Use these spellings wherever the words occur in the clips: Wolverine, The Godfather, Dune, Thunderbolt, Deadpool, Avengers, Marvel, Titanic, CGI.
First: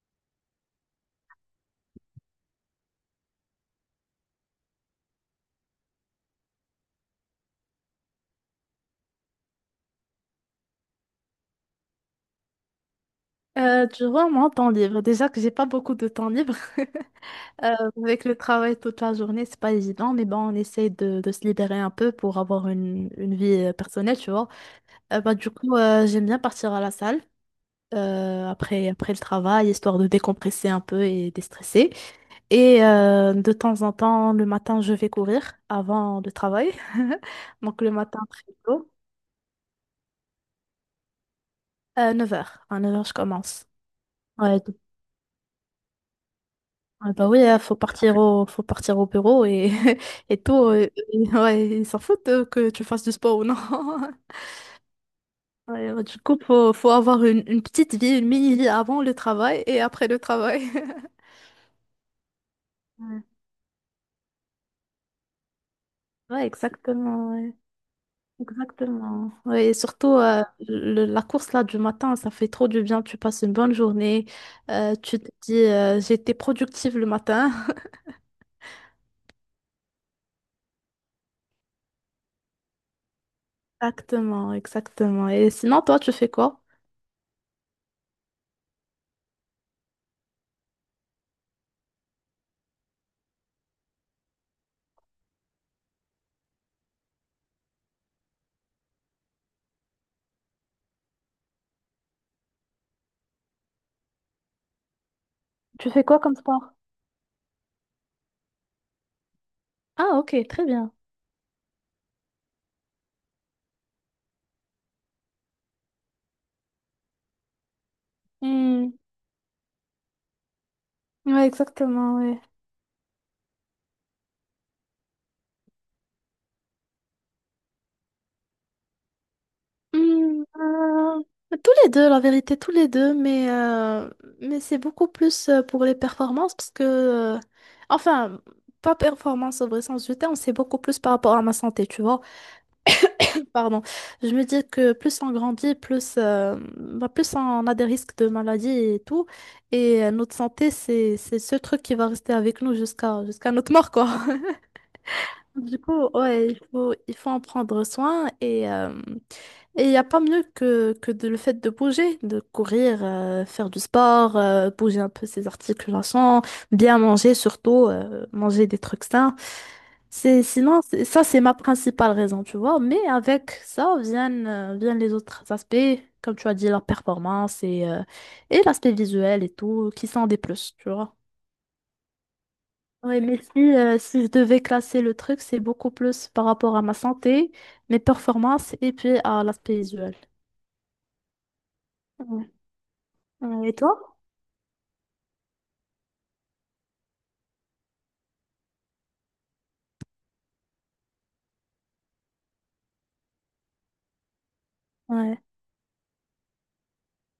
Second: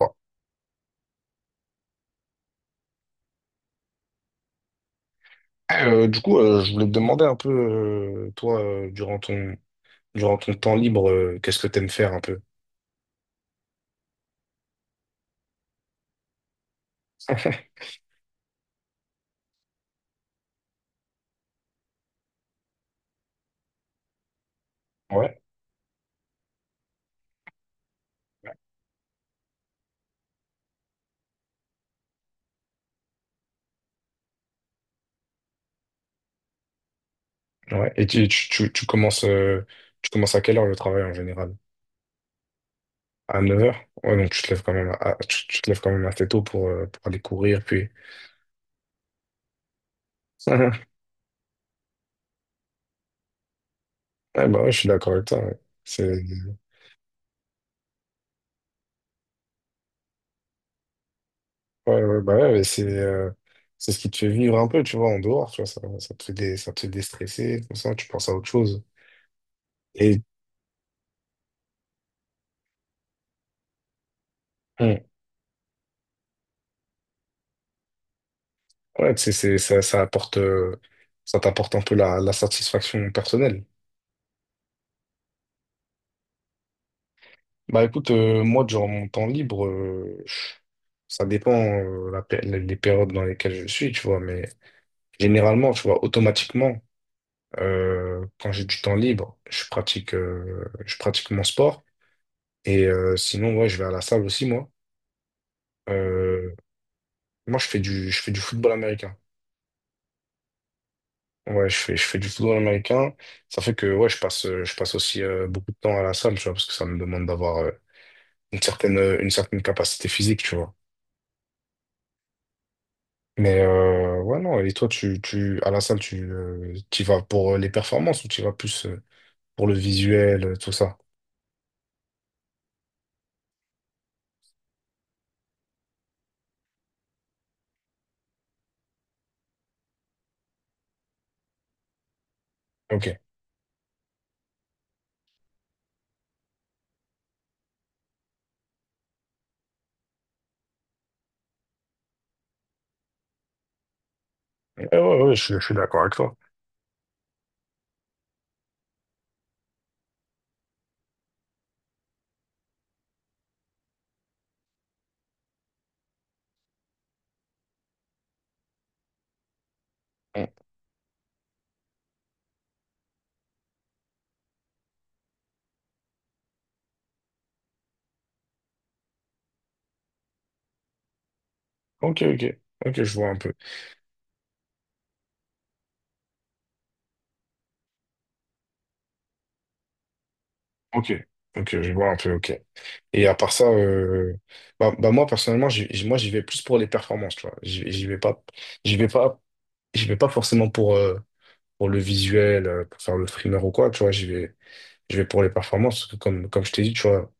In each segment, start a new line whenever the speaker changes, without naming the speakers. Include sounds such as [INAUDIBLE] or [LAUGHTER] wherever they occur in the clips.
Bon. Du coup, je voulais te demander un peu, toi, durant ton temps libre, qu'est-ce que t'aimes faire un peu?
Tu vois, moi, temps libre, déjà que j'ai pas beaucoup de temps libre, [LAUGHS] euh,
[LAUGHS]
avec le travail toute la journée, c'est pas évident, mais bon, on essaie de se libérer un peu pour avoir une vie personnelle, tu vois. Bah,
Ouais.
du coup, j'aime bien partir à la salle après le travail, histoire de décompresser un peu et déstresser. Et de temps en temps, le matin, je vais courir avant le travail. [LAUGHS] Donc, le
Ouais. Et
matin, très tôt.
tu commences à quelle heure le travail en général?
Neuf heures À 9 heures je
À neuf
commence.
heures. Ouais, donc
Ouais.
tu te lèves quand même assez tôt pour
Ah
aller
bah oui, hein,
courir, puis.
faut partir au bureau et, [LAUGHS] et tout.
[LAUGHS]
[LAUGHS] Ouais, ils s'en foutent que tu fasses du sport ou non. [LAUGHS]
Ouais, bah ouais, je suis d'accord avec toi, ouais.
Ouais, ouais,
C'est,
du coup, faut avoir une petite vie, une mini-vie avant le travail et après le travail. [LAUGHS]
ouais, ouais, bah ouais, mais
Ouais.
c'est ce qui te fait vivre un peu, tu vois, en dehors, tu vois,
Ouais,
ça te fait
exactement, ouais.
déstresser, comme ça, tu penses à autre chose.
Exactement. Ouais, et surtout,
Et,
la course là du matin, ça fait trop du bien. Tu passes une bonne journée. Tu te dis, j'ai été productive le matin. [LAUGHS]
Ouais c'est, ça apporte, ça t'apporte un peu la satisfaction personnelle.
Exactement, exactement. Et sinon, toi, tu fais quoi?
Bah écoute, moi, durant mon temps libre, ça dépend les périodes dans lesquelles je suis, tu vois, mais généralement, tu vois, automatiquement, quand j'ai du temps libre, je pratique mon sport. Et sinon, ouais, je vais à la salle aussi, moi.
Tu fais quoi comme
Euh,
sport?
moi, je fais du football américain.
Ah, ok, très bien.
Ouais, je fais du football américain. Ça fait que, ouais, je passe aussi beaucoup de temps à la salle, tu vois, parce que ça me demande d'avoir
Hmm.
une certaine capacité physique, tu vois.
Ouais, exactement, ouais.
Mais ouais, non, et toi, à la salle, tu vas pour les performances ou tu vas plus pour le
Hmm,
visuel, tout ça?
euh, Tous les deux, la vérité, tous les deux, mais c'est beaucoup plus pour les performances parce que, enfin, pas performance au vrai sens du terme, c'est beaucoup plus par rapport à ma santé, tu vois.
Ok.
[CLEARS THROAT] Pardon. Je me dis que plus on grandit, plus, bah, plus on a des risques de maladies et tout. Et notre santé, c'est ce truc qui va rester avec nous jusqu'à notre mort, quoi. [LAUGHS]
Ouais, ouais, ouais, je suis
Du
d'accord
coup,
avec toi.
ouais, il faut en prendre soin. Et. Et il n'y a pas mieux que de, le fait de bouger, de courir, faire du sport, bouger un peu ses articulations, bien manger surtout, manger des trucs sains.
Mm.
Sinon, ça, c'est ma principale raison, tu vois. Mais avec ça viennent les autres aspects, comme tu as dit, la performance et l'aspect visuel et tout, qui sont des plus, tu vois.
Ok, ok. Ok, je
Oui,
vois un
mais
peu.
si je devais classer le truc, c'est beaucoup plus par rapport à ma santé, mes performances et puis à l'aspect visuel.
Ok. Ok, je vois un peu, ok. Et à part ça,
Ouais. Et toi?
moi, personnellement, moi, j'y vais plus pour les performances, tu vois. J'y vais pas, J'y vais pas forcément pour le visuel, pour faire le streamer ou quoi, tu vois. Je vais
Ouais.
pour les performances, parce que comme je t'ai dit, tu vois,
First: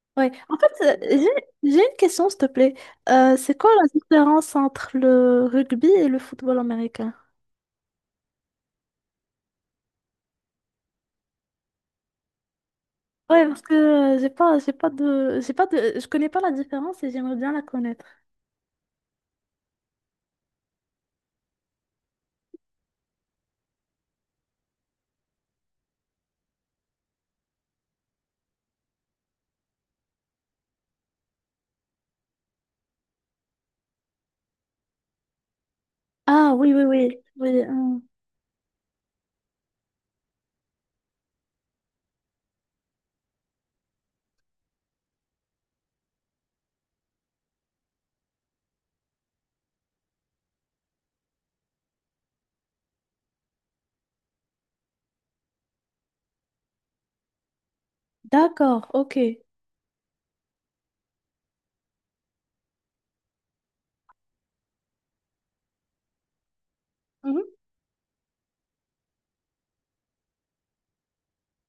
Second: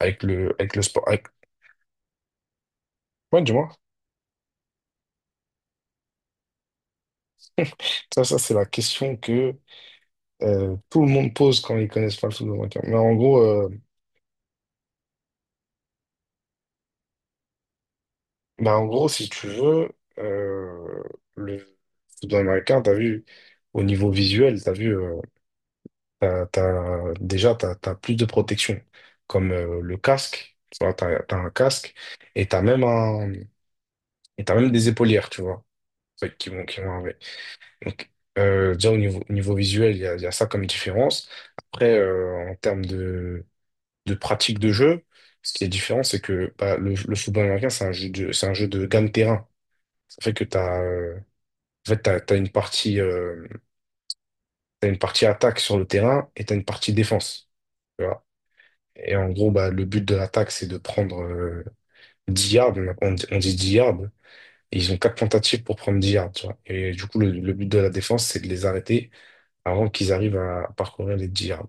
avec
Ouais. En
avec le
fait,
sport. Avec...
j'ai une question, s'il te plaît.
Ouais, du
C'est
moins,
quoi la différence entre le rugby et le football américain?
ça c'est la question que tout le monde pose quand ils connaissent pas le football américain. Mais
Ouais, parce que j'ai pas de, je connais pas la différence et j'aimerais bien la connaître.
en gros, si tu veux, euh, le football américain, t'as vu, au niveau visuel, t'as vu, déjà, t'as plus de protection, comme le casque, tu vois, t'as un casque, et t'as même un, et t'as même des épaulières, tu vois,
Ah oui,
qui
oui,
vont
oui,
avec.
oui. Hum.
Donc, déjà au niveau visuel, il y a ça comme différence. Après, en termes de pratique de jeu, ce qui est différent, c'est que bah, le football américain, c'est c'est un jeu de gain de terrain. Ça fait que tu as, en fait, t'as t'as une partie attaque sur le terrain et t'as une partie défense. Tu vois.
D'accord,
Et
ok.
en gros, bah, le but de l'attaque, c'est de prendre 10 yards. On dit 10 yards. Et ils ont quatre tentatives pour prendre 10 yards. Tu vois. Et du coup,
Mhm.
le but de la défense, c'est de les arrêter avant qu'ils arrivent à parcourir les 10 yards.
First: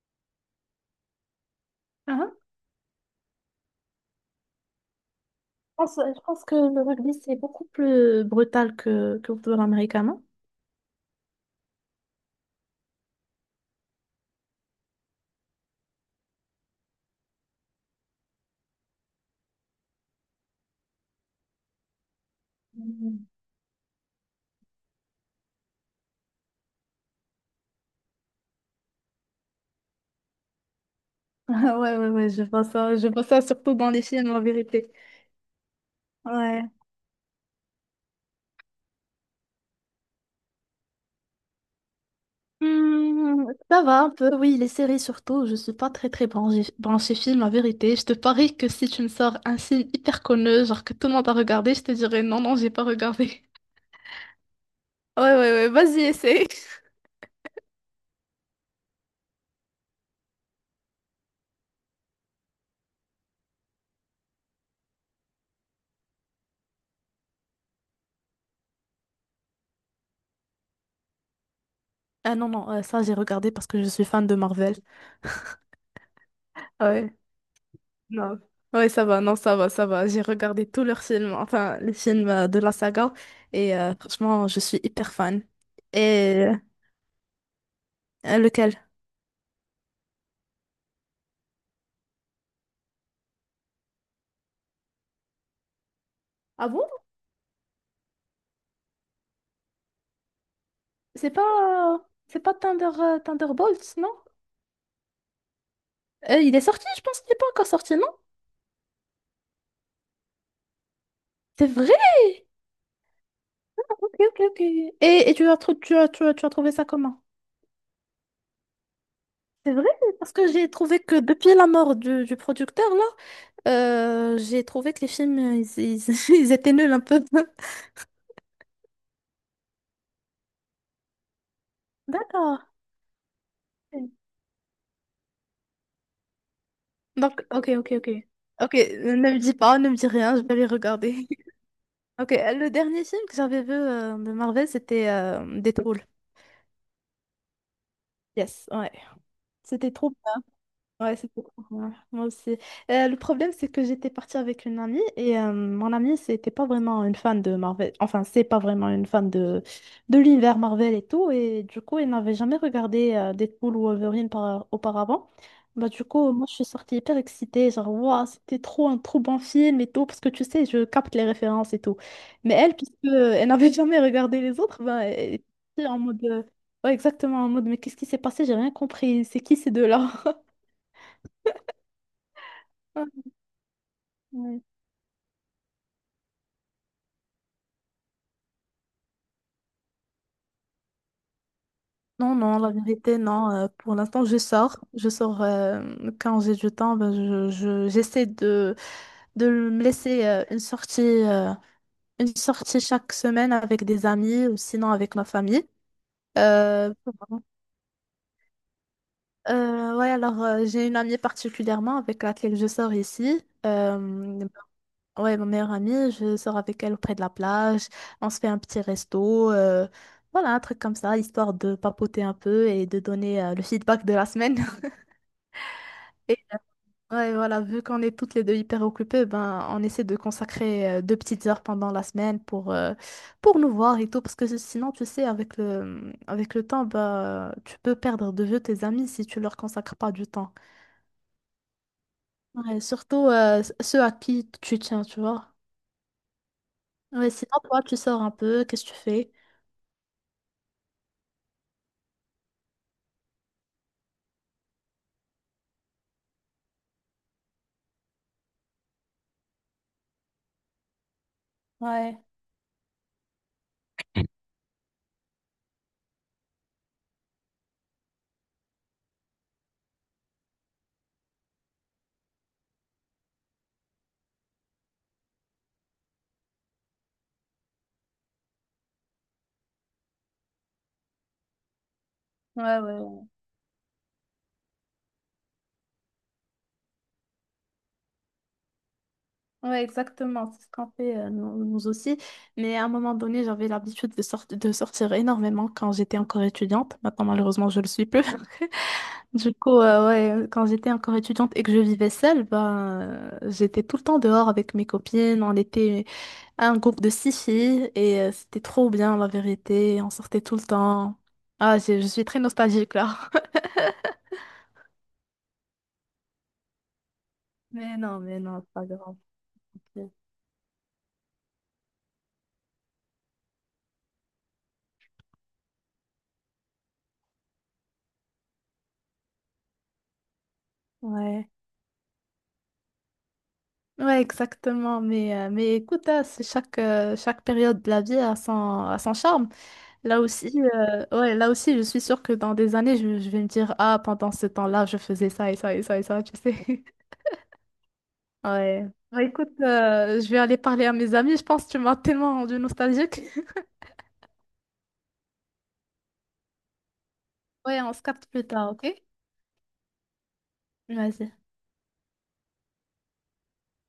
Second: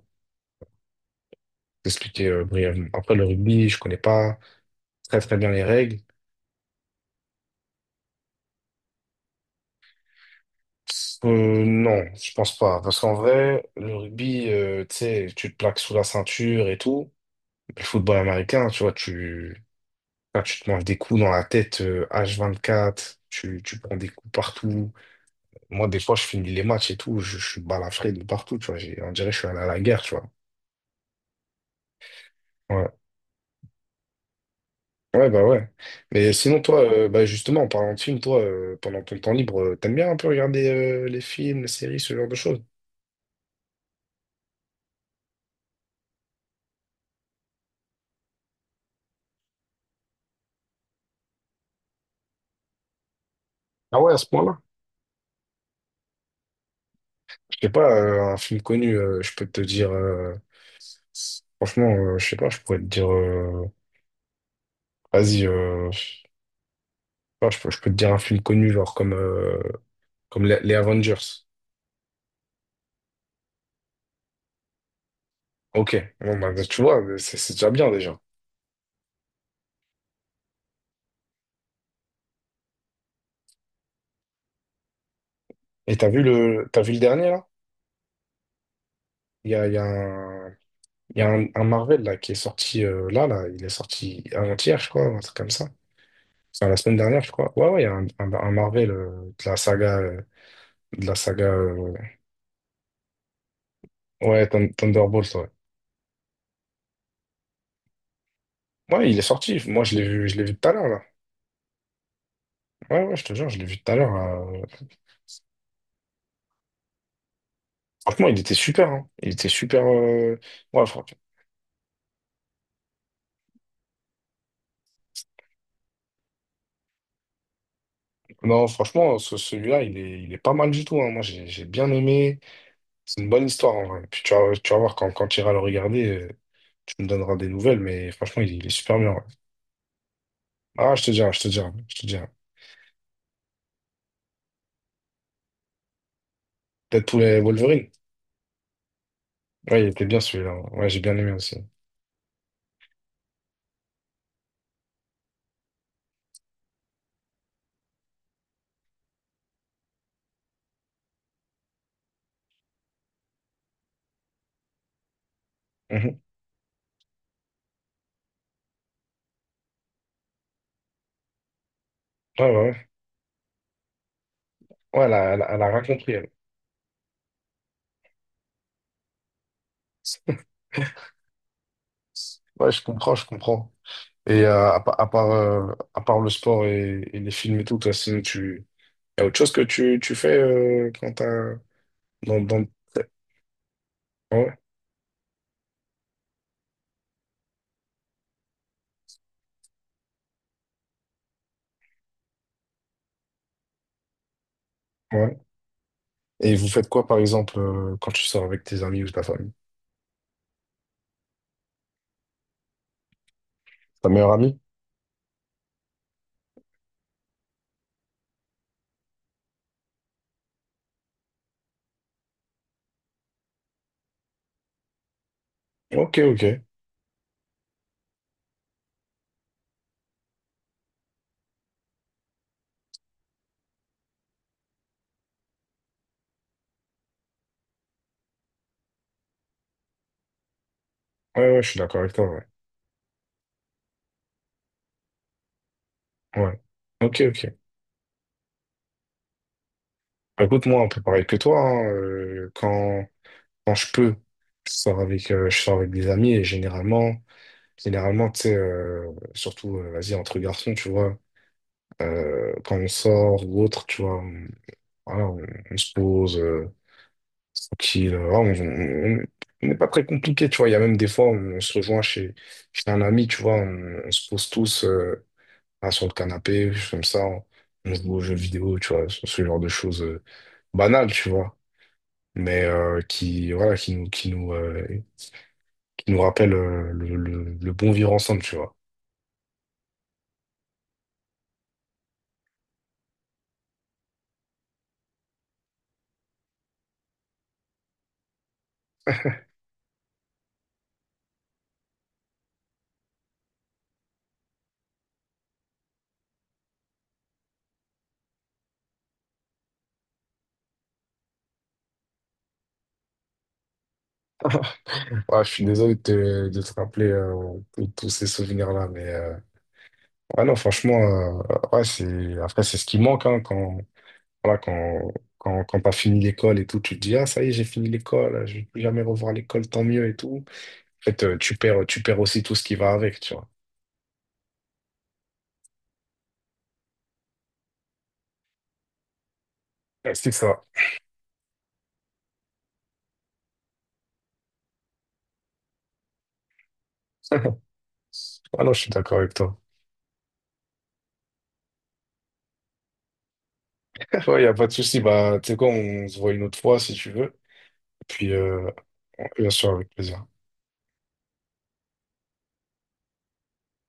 Expliquer
Ah,
brièvement. Après, le rugby, je connais pas très très bien les règles.
Je pense que le rugby c'est beaucoup plus brutal que le football américain, non?
Non, je pense pas. Parce qu'en vrai, le rugby, tu sais, tu te plaques sous la ceinture et tout. Le football américain, tu vois, enfin, tu te manges des coups dans la tête H24,
Mhm. [LAUGHS]
tu prends des coups partout. Moi, des fois, je finis les matchs et tout, je suis balafré de partout, tu vois. On dirait que je suis allé à la guerre, tu vois.
Ah, ouais, ouais, ouais,
Ouais.
je vois ça surtout dans les films, en vérité.
Ouais, bah ouais. Mais sinon,
Ouais.
toi, bah justement, en parlant de films, toi, pendant ton temps libre, t'aimes bien un peu regarder les films, les séries, ce genre de choses?
Ça va un peu, oui, les séries surtout. Je suis pas très très branchée, branchée film, la vérité. Je te parie que si tu me sors un film hyper connu, genre que tout le monde a regardé, je te dirais non, non, j'ai pas regardé. [LAUGHS]
Ah ouais, à ce point-là?
Ouais, ouais, ouais, vas-y, essaye.
Je sais pas, un film connu, je peux te dire, franchement, je sais pas, je pourrais te dire, vas-y, je sais pas, je peux te dire un film connu, genre comme les Avengers.
Ah non, non, ça j'ai regardé parce que je suis fan de Marvel.
Ok, bon, bah, tu vois,
Ouais,
c'est déjà bien déjà.
non. Ouais, ça va, non, ça va, ça va. J'ai regardé tous leurs films, enfin, les films de la saga, et franchement, je suis hyper fan.
Et
Et
t'as vu le dernier, là?
lequel?
Il y a un. Il y a un Marvel là, qui est sorti là, il est sorti avant-hier, je crois, un truc comme ça.
Ah
Enfin, la
bon?
semaine dernière, je crois. Ouais, ouais, il y a un Marvel de la sagade la saga. euh,
C'est pas Thunderbolts, non?
ouais, Thunderbolt, ouais.
Il est sorti, je pense qu'il n'est pas encore sorti, non?
Ouais, il est sorti. Moi, je l'ai vu tout à l'heure, là.
C'est vrai?
Ouais, ouais, je te jure, je l'ai vu tout à
Ok,
l'heure.
ok, ok.
euh,
Et tu as, tu as trouvé ça comment?
Franchement, il était super, hein. Il était
C'est
super.
vrai, parce
euh,
que j'ai
Ouais,
trouvé
fran-
que depuis la mort du producteur, là, j'ai trouvé que les films, [LAUGHS] ils étaient nuls un peu.
Non, franchement, celui-là, il est pas mal du tout, hein. Moi, j'ai bien aimé.
D'accord.
C'est une bonne histoire, en vrai. Puis tu vas voir quand tu iras le regarder. Tu me donneras
Donc,
des
ok,
nouvelles,
ok, ok.
mais franchement, il est
Ok,
super bien, ouais.
ne me dis rien, je vais les
Ah, je te
regarder.
dirai, je te
[LAUGHS]
dirai, je te dirai.
Ok, le dernier film que j'avais vu de Marvel, c'était Deadpool.
Deadpool et Wolverine.
Yes, ouais.
Ouais, il
C'était
était
trop
bien celui-là, hein. Ouais, j'ai bien
Ouais,
aimé
c'était
aussi.
trop bien. Moi aussi. Le problème, c'est que j'étais partie avec une amie et mon amie, c'était pas vraiment une fan de Marvel. Enfin, c'est pas vraiment une fan de l'univers Marvel et tout. Et du coup, elle n'avait jamais regardé Deadpool ou Wolverine auparavant. Bah, du
Mhm.
coup, moi, je suis sortie hyper excitée. Genre, waouh, c'était trop un trop bon film et tout. Parce que tu sais, je capte les références et tout.
Ouais, ouais,
Mais elle,
ouais.
puisque elle n'avait [LAUGHS] jamais regardé les autres,
Ouais,
bah, elle
elle a rien
était en
compris,
mode.
elle.
Ouais, exactement, en mode, mais qu'est-ce qui s'est passé? J'ai rien compris. C'est qui ces deux-là?
Ouais, je comprends,
[LAUGHS]
je comprends. Et
Oui.
à part le sport et les films et tout, toi, sinon, tu... y a autre chose que tu fais quand t'as...
Non,
Dans,
non,
dans...
la vérité, non. Pour l'instant, je
Ouais,
sors. Je sors quand j'ai du temps. Ben, j'essaie de me laisser une sortie chaque semaine avec des amis ou sinon avec ma
ouais.
famille.
Et vous faites
Euh,
quoi, par exemple, quand tu sors avec tes amis ou ta famille?
ouais, alors j'ai une amie particulièrement avec laquelle je sors ici.
Ta meilleure amie?
Ouais, ma meilleure amie, je sors avec elle auprès de la plage. On se fait un petit resto. Voilà, un truc comme ça, histoire de papoter un peu et de donner le feedback de la semaine.
Ok,
Et
ok. Ouais,
ouais, voilà, vu qu'on est toutes les deux hyper occupées, ben, on essaie de consacrer 2 petites heures pendant la semaine pour nous voir et tout. Parce que sinon, tu sais, avec le temps, bah, tu peux perdre de vue tes amis si tu leur consacres pas du temps.
ouais, je suis d'accord avec toi, ouais.
Ouais, surtout ceux à qui tu tiens, tu vois.
Ouais. Ok,
Ouais, sinon,
ok.
toi, tu sors un peu, qu'est-ce que tu fais?
Bah, écoute, moi, un peu pareil que toi, hein, quand je peux, je sors avec des amis et généralement, tu sais, surtout, vas-y, entre garçons, tu vois,
Ouais,
quand on sort ou autre, tu vois, voilà, on se pose. Qui on- On n'est pas très compliqué, tu vois. Il y a même des fois, se rejoint chez un ami, tu vois, on se pose tous là, sur le canapé, comme ça, on joue aux jeux vidéo, tu vois, ce genre de choses banales, tu vois, mais
ouais, ouais. Ouais.
qui, voilà, qui nous rappellent le bon vivre ensemble, tu vois.
Ouais, exactement, c'est ce qu'on fait nous, nous aussi. Mais à un moment donné, j'avais l'habitude de sortir énormément quand j'étais encore étudiante. Maintenant, malheureusement, je le suis plus. [LAUGHS] Du coup, ouais, quand j'étais encore étudiante et que je vivais seule, ben, j'étais tout le temps dehors avec mes copines. On était un groupe de six filles et c'était trop bien, la vérité. On sortait tout le temps. Ah, je suis très nostalgique là.
[LAUGHS] Ouais, je suis désolé de de te rappeler
[LAUGHS]
tous ces
Mais non, c'est pas
souvenirs-là, mais
grave. Ok.
ouais, non, franchement, ouais, après, c'est ce qui manque hein, voilà, quand t'as fini l'école et tout, tu te dis, ah, ça y est, j'ai fini l'école, je vais plus jamais revoir l'école, tant mieux et tout. En fait,
Ouais.
tu perds aussi tout ce qui va avec, tu vois.
Ouais, exactement. Mais écoute, hein, c'est chaque période de la vie a son charme.
Ouais,
Là
c'est
aussi,
ça.
ouais, là aussi, je suis sûre que dans des années, je vais me dire, ah, pendant ce temps-là, je faisais ça et ça et ça et ça, tu sais. [LAUGHS]
[LAUGHS] Ah non, je
Ouais.
suis d'accord
Bah,
avec
écoute,
toi.
je vais aller parler à mes amis. Je pense que tu m'as tellement rendue nostalgique. [LAUGHS]
[LAUGHS] Ouais, y a pas de souci. Bah, tu sais quoi, on se voit une autre fois si tu veux.
Ouais, on se
Et
capte
puis,
plus tard, ok?
bien sûr, avec plaisir.
Vas-y.